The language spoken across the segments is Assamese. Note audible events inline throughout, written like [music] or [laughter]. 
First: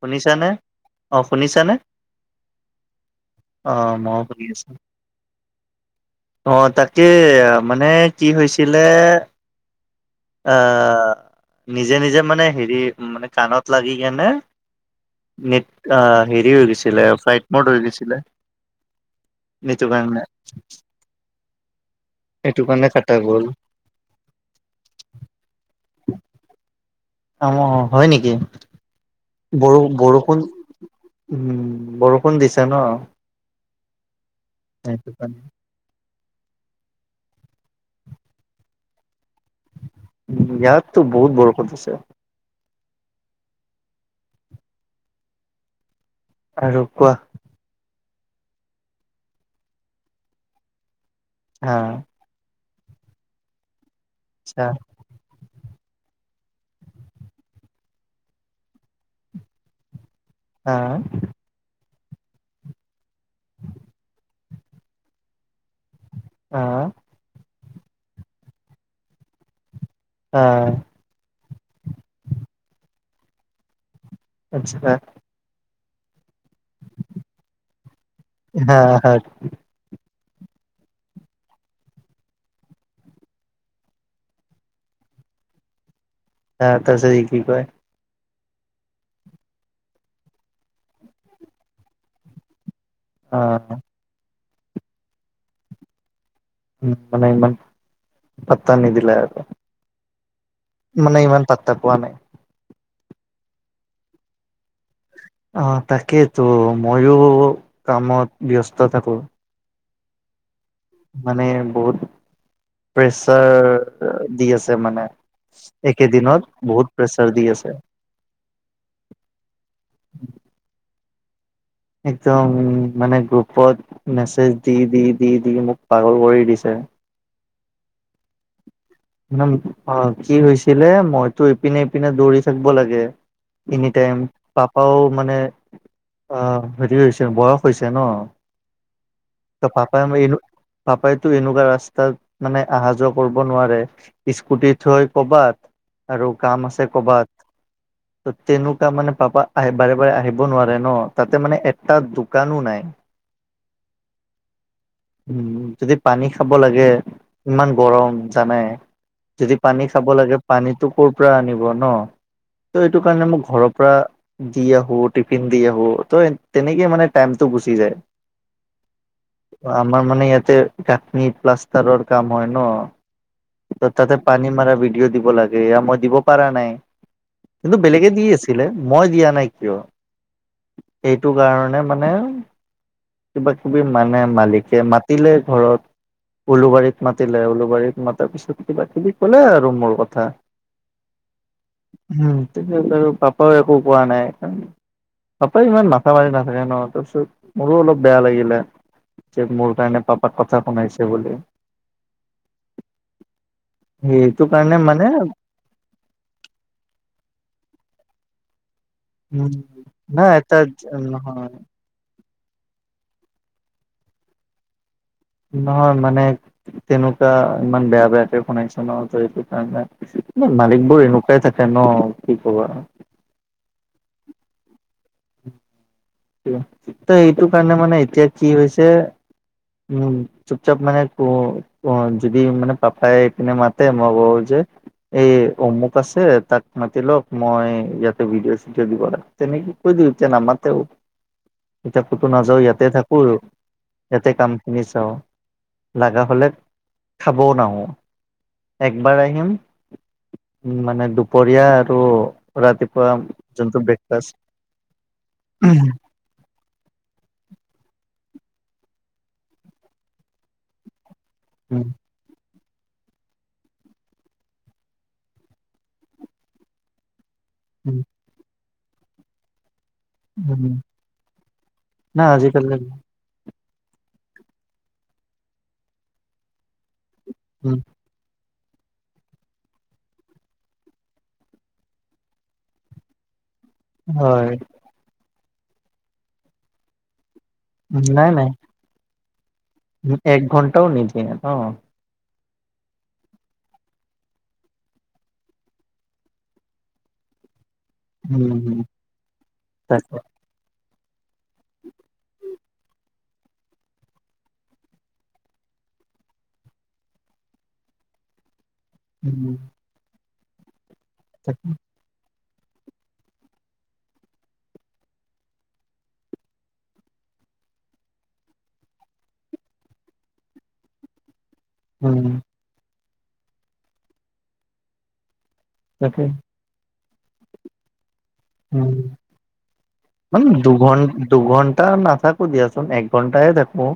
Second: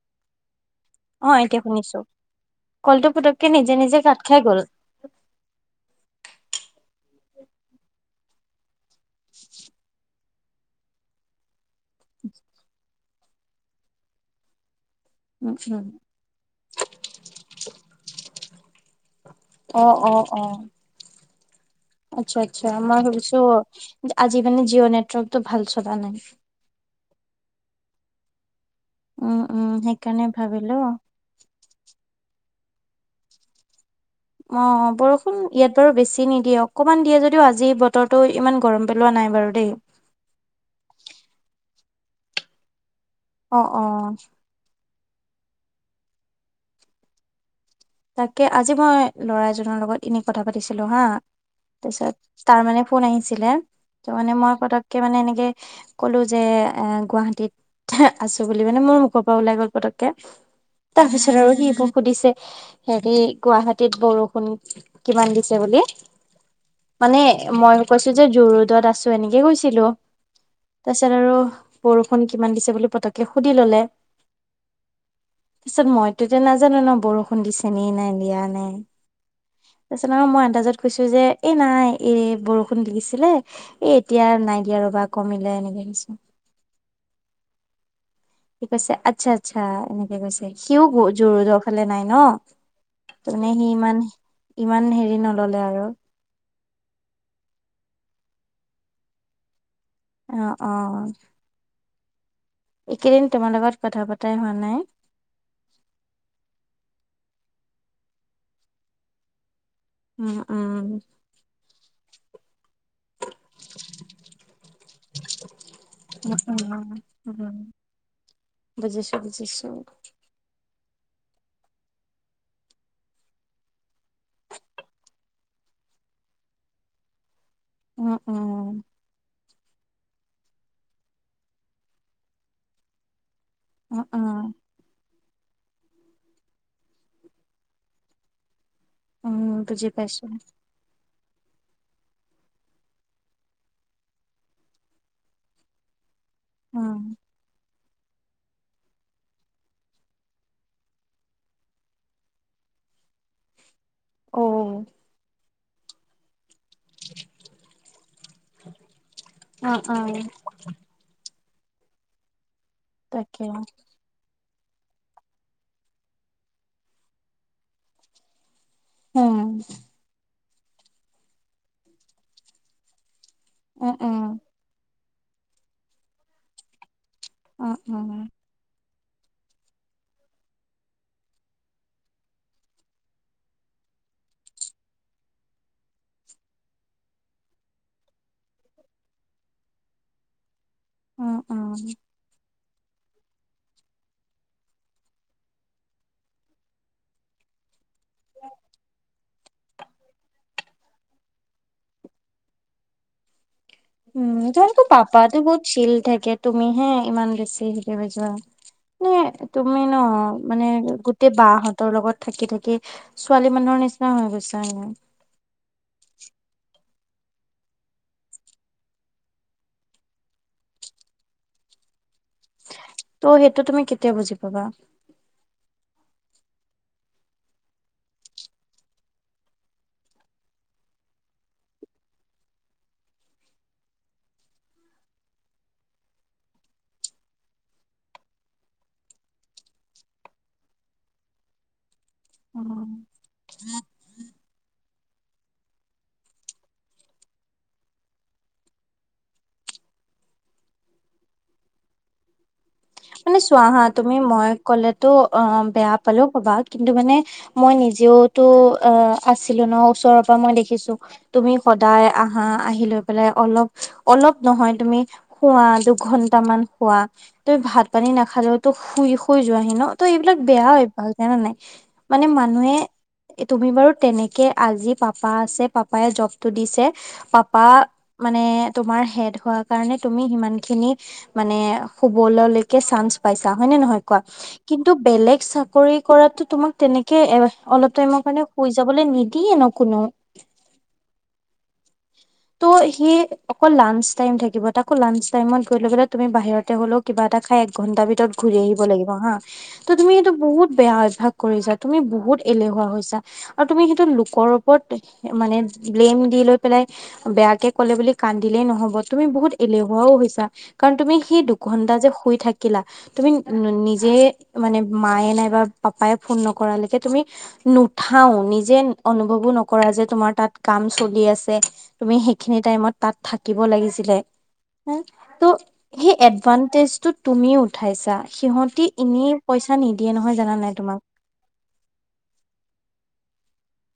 শুনিছা নে? অ, এতিয়া শুনিছানে শুনিছো কলটো পুটুককে অ, নিজে নিজে কাট মইও খাই শুনি গ'ল আছোঁ। অ, তাকে মানে কি হৈছিলে আহ, নিজে-নিজে মানে হেৰি মানে কাণত লাগি কেনে উম নেট উম অ, হেৰি হৈ গৈছিলে ফ্লাইট মড হৈ গৈছিলে। অ নিটো অ কাৰণে। অ আচ্ছা সেইটো -আচ্ছা কাৰণে মই কাটা ভাবিছোঁ গ'ল। আজি মানে জিঅ' নেটৱৰ্কটো ভাল চলা নাই। [unintelligible] হয় নেকি? উম- উম বৰ সেইকাৰণে বৰষুণ ভাবিলোঁ উম, বৰষুণ দিছো ন? অহ, সেইটো বৰষুণ কাৰণে। ইয়াত বাৰু বেছি নিদিয়ে অকমান দিয়ে যদিও আজি বতৰটো ইমান গৰম পেলোৱা নাই বাৰু দেই। উম, ইয়াততো বহুত বৰষুন দিছে। অ', অ', আৰু কোৱা? তাকে আজি মই ল'ৰা এজনৰ লগত এনে কথা পাতিছিলো হা হা তাৰছত তাৰ মানে ফোন আহিছিলে ত'মানে মই আচ্ছা পতককে মানে এনেকে ক'লো যে এ গুৱাহাটীত আছো বুলি মানে মোৰ মুখৰ পৰা ওলাই গ'ল পতককে। হা তাৰ পিছত আৰু সি মোক সুধিছে হেৰি গুৱাহাটীত বৰষুণ কিমান দিছে বুলি হা মানে মই কৈছো যে জু-ৰোডত আছো এনেকে কৈছিলো। আ, তাৰছত আৰু বৰষুণ কিমান দিছে বুলি পতককে সুধি ল'লে আচ্ছা। তাৰছত মইতো যে নাজানো ন, বৰষুণ দিছে নি নে দিয়া নাই। হা হা তাৰছত আৰু মই আন্দাজত কৈছোঁ যে এই নাই এই বৰষুণ দিছিলে এ এতিয়া আৰু নাই দিয়া ৰ'বা কমিলে এনেকে কৈছোঁ। আ, তাৰপিছত ই কি কয়? কি কৈছে আচ্ছা -আচ্ছা এনেকে কৈছে সিও জু- ৰোডৰ ফালে নাই ন'। তোনে অ' সি ইমান -ইমান হেৰি নল'লে আৰু। উম, মানে ইমান পাত্তা নিদিলে আৰু অ অ মানে ইমান পাত্তা পোৱা নাই। এইকেইদিন তোমাৰ লগত কথা পতাই হোৱা নাই। অ, তাকেইতো ময়ো কামত ব্যস্ত থাকোঁ। উম- উম মানে বহুত প্ৰেচাৰ দি আছে মানে। একেদিনত বহুত প্ৰেছাৰ দি আছে। বুজিছোঁ - বুজিছোঁ। একদম মানে গ্ৰুপত মেছেজ দি- দি -দি -দি মোক পাগল কৰি দিছে। [unintelligible] ইমান অ, কি হৈছিলে মইতো ইপিনে -ইপিনে দৌৰি থাকব লাগে উম এনিটাইম উম পাপাও মানে অ, হেৰি হৈছে বয়স হৈছে ন'। উম ত' বুজি পাপাই মই পাইছো এনো পাপাইতো এনেকুৱা ৰাস্তাত মানে আহা যোৱা কৰব নোৱাৰে। স্কুটি থৈ ক'বাত আৰু কাম আছে উম ক'বাত। ত'তেনেকুৱা মানে পাপা আহে বাৰে বাৰে আহিব নোৱাৰে ন' তাতে মানে এটা দোকানো নাই। [inaudible] অ', উম, যদি পানী খাব লাগে ইমান গৰম জানাই। যদি অ পানী অ খাব লাগে পানীটো ক'ৰ পৰা আনিব ন' ত'এইটো কাৰণে তাকে মোক ঘৰৰ পৰা দি আহো টিফিন দি আহো ত' তেনেকে মানে টাইমটো গুচি যায়। উম, আমাৰ মানে ইয়াতে ফেকনি প্লাষ্টাৰৰ কাম হয় ন' ত' উম তাতে উম পানী মাৰ ভিডিঅ' দিব লাগে এয়া মই দিব পাৰা নাই উম কিন্তু উম বেলেগে দি আছে। দিলে মই দিয়া নাই কিয় এইটো কাৰণে মানে কিবা- কিবি মানে মালিকে মাতিলে ঘৰত উলুবাৰীত মাতিলে উলুবাৰীত মাতাৰ পিছত কিবা -কিবি ক'লে আৰু মোৰ কথা। অ', অ', হ, তাৰপিছত আৰু পাপাও একো কোৱা নাই কাৰণ পাপাই ইমান মাথা মাৰি নাথাকে ন'তাৰপিছত মোৰো অলপ বেয়া লাগিলে যে মোৰ কাৰণে পাপাক কথা শুনাইছে বুলি। উম, সেইটো এইটো কাৰণে [unintelligible] মানে পাপাতো বহুত চিল থাকে তুমি হে ইমান বেছি হেৰি হৈ যোৱা। নে উম তুমি ন' নাই এটা মানে গোটেই নহয় বাহত হতৰ লগত থাকি -থাকি ছোৱালী মানুহৰ নিচিনা হৈ গৈছা নহয় মানে তেনেকুৱা ইমান বেয়া-বেয়াকে শুনাইছে ন' ত' এটো কাৰণে নে মালিক বোৰ এনেকুৱাই থাকে ন' কি কবা। ত' সেইটো তুমি কেতিয়া বুজি পাবা? কিয় ত'এইটো কাৰণে মানে এতিয়া কি হৈছে উম, চুপচাপ মানে ক' অ, যদি মানে পাপাই এইপিনে মাতে মই [unintelligible] যে এই অমুক আছে তাক মাতি লওক মই ইয়াতে ভিডিঅ -চিডিঅ দিব লাগে। তেনেকে কৈ দিও এতিয়া নামাতেও। এতিয়া ক'তো নাযাওঁ ইয়াতে থাকো আৰু ইয়াতে কামখিনি চাওঁ। লাগা হ'লে খাবও নাহো একবাৰ আহিম। উম, মানে দুপৰীয়া আৰু ৰাতিপ মানে চোৱা হাঁ তুমি মই কলেতো অ, বেয়া পালেও পাবা কিন্তু মানে মই নিজেওতো অ, আছিলো ন' ওচৰৰ পৰা মই দেখিছোঁ তুমি উম, সদায় আহ আহি লৈ পেলাই অলপ অলপ নহয় তুমি- শুৱা দুঘন্টা মান শুৱা তই ভাত উম, পানী নাখালেও তো শুই শুই যোৱাহি ন। ত' এইবিলাক উম, অভ্যাস জানা নাই, না মানে আজিকালি মানুহে- তুমি বাৰু তেনেকে আজি পাপা আছে, পাপায়ে জব তটো দিছে উম, পাপা- মানে তোমাৰ হেড হোৱা কাৰণে তুমি সিমান খিনি মানে শুবল কে চাঞ্চ পাইছা হয় নে নহয় কোৱা হয়, কিন্তু বেলেগ চাকৰি কৰাততো তোমাক তেনেকে এ অলপ টাইমৰ নাই কাৰণে নাই শুই যাবলে নিদিয়ে ন' কোনো। এক ঘণ্টাও নিদিয়ে ন? ত' সি অকল লাঞ্চ টাইম থাকিব তাকৌ লাঞ্চ টাইমত গৈ লৈ পেললে তুমি বাহিৰতে হলেও কিবা এটা খাই- ঘন্টা ভিতৰত উম, ঘূৰি আহিব হম, লাগিব হা, ত তুমি তাকে এইটো বহুত বেয়া অভ্যাস। কৰিছা তুমি বহুত এলেহুৱা হৈছা। আৰু তুমি সেইটো লোকৰ ওপৰত মানে ব্লেম দি লৈ পেলাই। বেয়াকে ক'লে বুলি কান্দিলেই নহব, তুমি বহুত উম, এলেহুৱাও হৈছা, কাৰণ তুমি- সেই তাকে দুঘন্টা যে শুই থাকে- কিলা, তুমি নিজে মানে মায়ে নাইবা পাপাইে ফোন নকৰালৈকে তুমি- নুঠাও, নিজে অনুভৱো নকৰা যে তোমাৰ তাত কাম চলি আছে- তুমি উম, সেইখিনি টাইমত তাত থাকিব লাগিছিলে, হ ত- সেই তাকে এডভানটেজ টো তুমি উঠাইছা। সিহঁতি উম, এনেই পইচা নিদিয়ে নহয় মানে জানা নাই তোমাক দুঘণ্টাৰ দুঘণ্টা নথাকে- টো দিয়াচোন এক ঘন্টাইে দেখো।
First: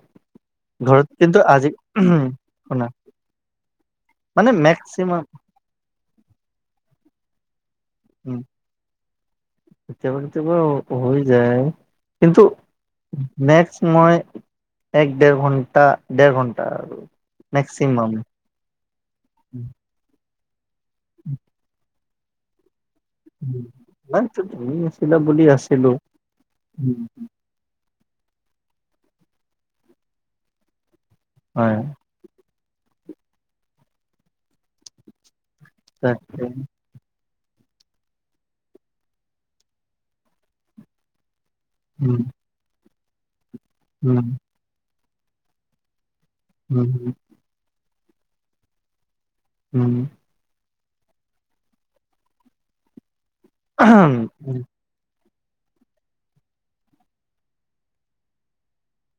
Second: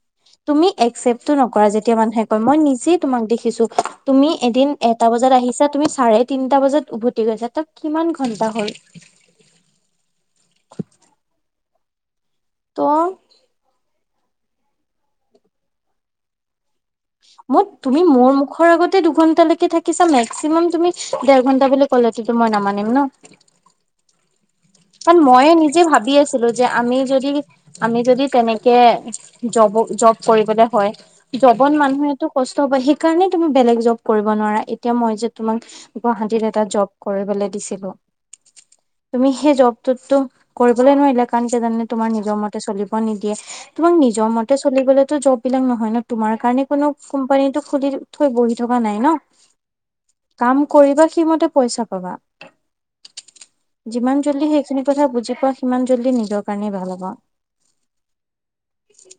তুমি একচেপ্টটো নকৰা যেতিয়া মানুহে কয় মই শুনা নিজে- তোমাক দেখিছো তুমি মানে এদিন এটা মেক্সিমাম বজাত আহিছা তুমি চাৰে তিনটা বজাত উভতি গৈছা তাক- কিমান উম, ঘন্টা হ'ল? কেতিয়াবা কেতিয়াবা হৈ যায় কিন্তু? ত' নেক্সট মই এক দেৰ ঘন্টা, দেৰ ঘন্টা। মোৰ তুমি মেক্সিমাম মোৰ মুখৰ আগতে দুঘন্টা উম। লৈকে থাকিছা মেক্সিমাম তুমি দেৰ ঘন্ট বুলি ক'লেতো মই নামানিম ন'। নাই [unintelligible] কাৰণ মইয়ে নিজে ভাবি আছিলো যে আমি যদি আমি যদি তেনেকে জব জব কৰিবলে হয়, জবত হয় মানুহে- কষ্ট হব, সেইকাৰণে তুমি বেলেগ জব কৰিব নোৱাৰা এতিয়া মই যে তোমাক গুৱাহাটীত তাকে। এটা জব- কৰিবলে দিছিলো, তুমি সেই জবটোতো কৰিবলৈ নোৱাৰিলা কাৰণ কিয় জানে- তোমাৰ উম, নিজৰ মতে চলিব নিদিয়ে, তোমাক উম, নিজৰ মতে চলিবলে তো জব বিলাক নহয় ন। তোমাৰ কাৰণে উম, কোনো কোম্পানীটো খুলি থৈ বহি থকা নাই ন। উম, কাম কৰিবা সেইমতেই পইচা পাবা, উম, যিমান জল্দি শেষ - কথা বুজি পোৱা সিমান জল্দি নিজৰ কাৰণেই ভাল হব।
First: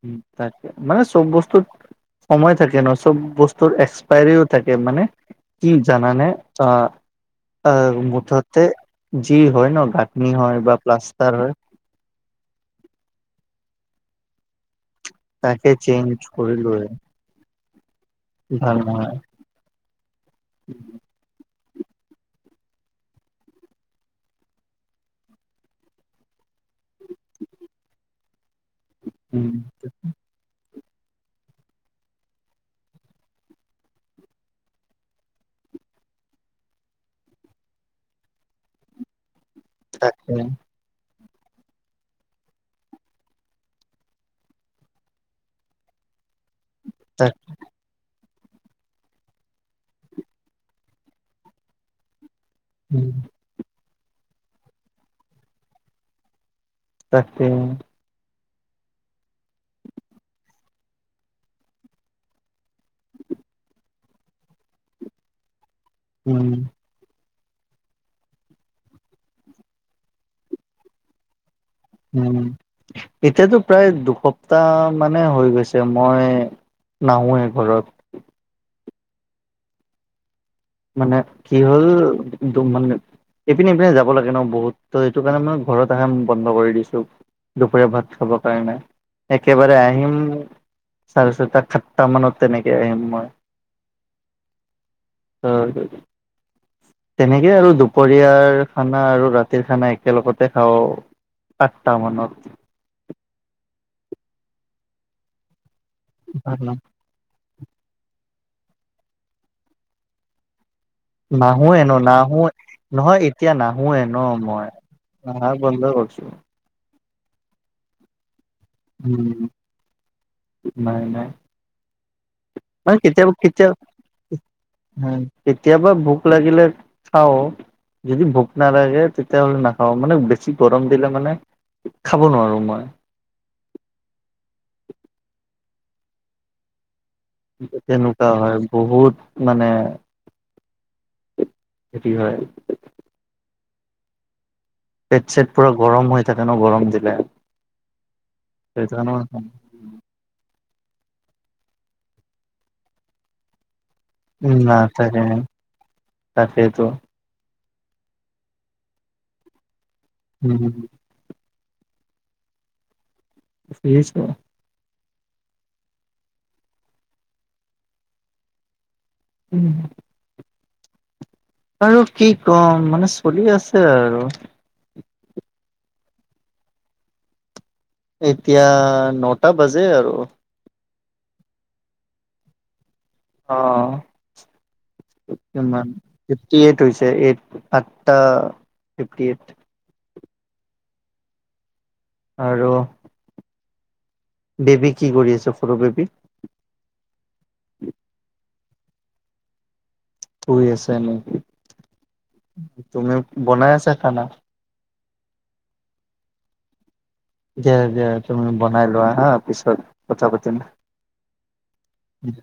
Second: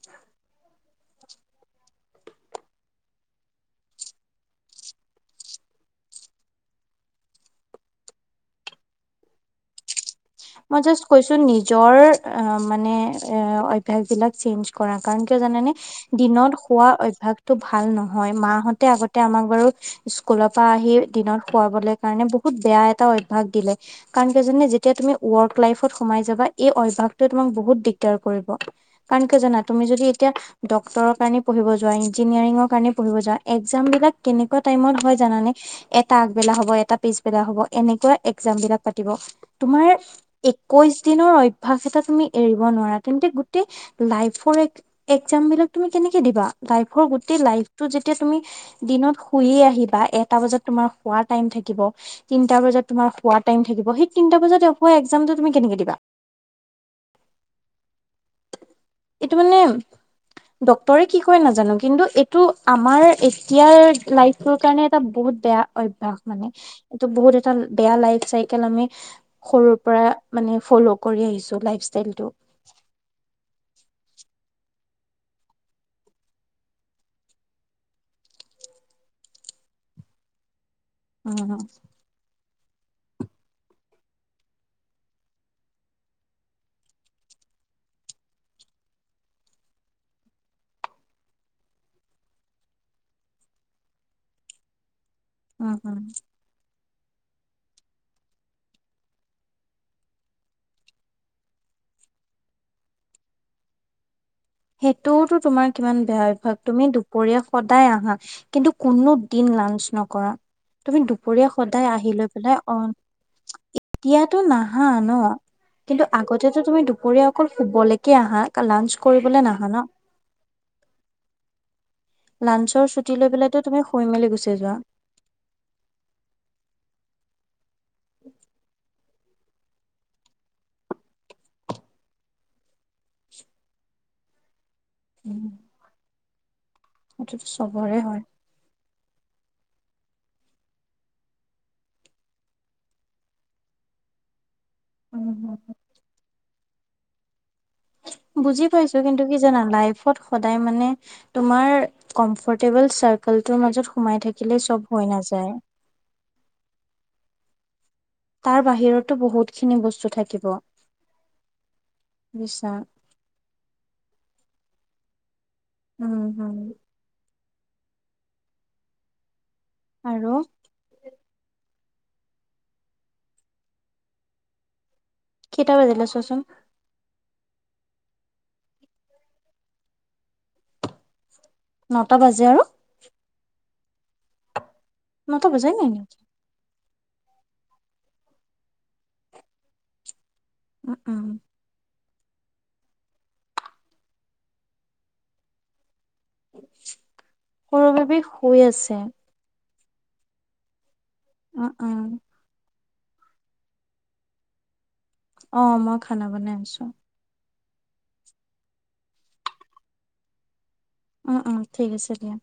উম, তাক মানে চব বস্তু- সময় থাকে ন চব বস্তুৰ এক্সপায়াৰীও থাকে মানে কি জানানে অঁ, -অ' মুঠতে যি হয় ন গা নি হয় বা মই জাষ্ট প্লাষ্টাৰ কৈছো হয়। নিজৰ অঁ মানে অ' অভ্যাস বিলাক চেঞ্চ কৰা কাৰণ কিয়, তাকে জানানে চেঞ্জ দিনত কৰিলো শোৱা হয় অভ্যাসটো ভাল নহয় ভাল মাহতে নহয়। আগতে আমাক বাৰু স্কুলৰ পৰা আহি দিনত শুৱাবলৈ কাৰণে বহুত বেয়া এটা অভ্যাস দিলে। কাৰণ কিয় জানা, যেতিয়া তুমি ৱৰ্ক লাইফত সোমাই যাবা এই অভ্যাসটোৱে তোমাক বহুত দিগদাৰ কৰিব। কাৰণ কিয় উম, জানা তুমি যদি এতিয়া ডক্টৰৰ কাৰণে পঢ়িব যোৱা ইঞ্জিনিয়াৰিঙৰ কাৰণে পঢ়িব যোৱা একজামবিলাক কেনেকুৱা টাইমত হয় জানানে। এটা আগবেলা হ'ব, এটা পিছবেলা হ'ব এনেকুৱা একজাম বিলাক পাতিব তোমাৰ তাকে একৈশ দিনৰ অভ্যাস এটা তুমি এৰিব নোৱাৰা, তেন্তে গোটেই লাইফৰ এক এক্সজাম বিলাক তুমি কেনেকে দিবা, লাইভৰ তাক গোটেই ৰাতিটো যেতিয়া তুমি দিনত শুইে আহিবা এটা বজাত তোমাৰ শুৱাৰ টাইম থাকিব তিনটা বজাত তোমাৰ শুৱাৰ টাইম থাকিব সেই তিনিটা বজাত একজামটো আকৌ তুমি কেনেকে দিবা। তাকে। এইটো মানে ডক্টৰে কি কয় নাজানো কিন্তু এইটো আমাৰ এতিয়াৰ লাইভ তোৰ কাৰণে এটা বহুত বেয়া অভ্যাস উম, মানে এইটো বহুত এটা বেয়া লাইক চাইকেল আমি। সৰুৰ পৰা মানে ফল কৰি আহিছো লাইভ ষ্টাইল উম, এতিয়াতো প্ৰায় দুসপ্তাহ মানে হৈ গৈছে মই, নাহোৱে ঘৰত, মানে উম কি হ'ল। একদম মানে ইপিনে ইপিনে যাব লাগে ন বহুত সেইটো কাৰণে মানে ঘৰত আহে বন্ধ কৰি দিছো। দুপৰীয়া ভাত খাবৰ কাৰণে একেবাৰে আহিম। চাৰে ছয়টা সাতটা মানত তেনেকে আহিম মই। উম উম [unintelligible] তেনেকেই আৰু দুপৰীয়াৰ খানা আৰু ৰাতিৰ খানা একেলগতে খাও। আঠটা মানত। সেইটোও তোমাৰ কিমান বেয়া অভ্যাস তুমি দু দুপৰীয়া সদায় আহা কিন্তু কোনো দিন লাঞ্চ নকৰা। তুমি দুপৰীয়া নাহোৱে সদায় ন আহি লৈ নাহোৱ পেলাই অ নহয় এতিয়া নাহোৱে ন এতিয়াতো মই। নাহা ন বন্ধ কিন্তু কৰিছো। আগতেতো তুমি দুপৰীয়া অকল শুবলৈকে আহা লাঞ্চ উম কৰিবলে নাহা ন। নাই নাই, লাঞ্চৰ মানে ছুটী লৈ কেতিয়াবা পেলাই কেতিয়া তুমি শুই মেলি গুচি যোৱা। কেতিয়াবা ভোক লাগিলে খাওঁ যদি ভোক নালাগে। তেতিয়াহ'লে নাখাওঁ মানে বেছি গৰম দিলে মানে খাব নোৱাৰোঁ মই, উম, কেনেকুৱা হয়। বহুত মানে ক্ষয়তি হয়। পেট-ছেট পুৰা গৰম হৈ থাকে ন গৰম দিলে। বুজি সেইটো পাইছো কিন্তু কি কাৰণে জানা লাইফত, সদায় মানে তোমাৰ কমফৰ্টেবল চাৰ্কেলটোৰ মাজত। সোমাই থাকিলে চব হৈ নাযায়। তাকেটো। তাৰ বাহিৰতো বহুত খিনি বস্তু থাকিব উম বুজিছা। ফিছ হয়। উম হুম, উম। আৰু আৰু কি কম মানে চলি আছে আৰু কেইটা বাজিল ছোৱাচোন। এতিয়া নটা বাজে আৰু নটা বাজে আৰু অঁ নটা বজাই সিমান, নাই নেকি ফিফটি এইট হৈছে এইট আঠটা ফিফটি এইট। উম উম, আৰু বেবি কি কৰি আছে সৰু বেবি। সৰু বেবী শুই আছে। য়েছ আই ন। অ', অ'। তুমি বনাই আছা খানা? অ', মই খানা বনাই আছোঁ। দিয়া দিয়া তুমি বনাই লোৱা হা পিছত কথা পাতিম। উম উম ঠিক আছে দিয়া।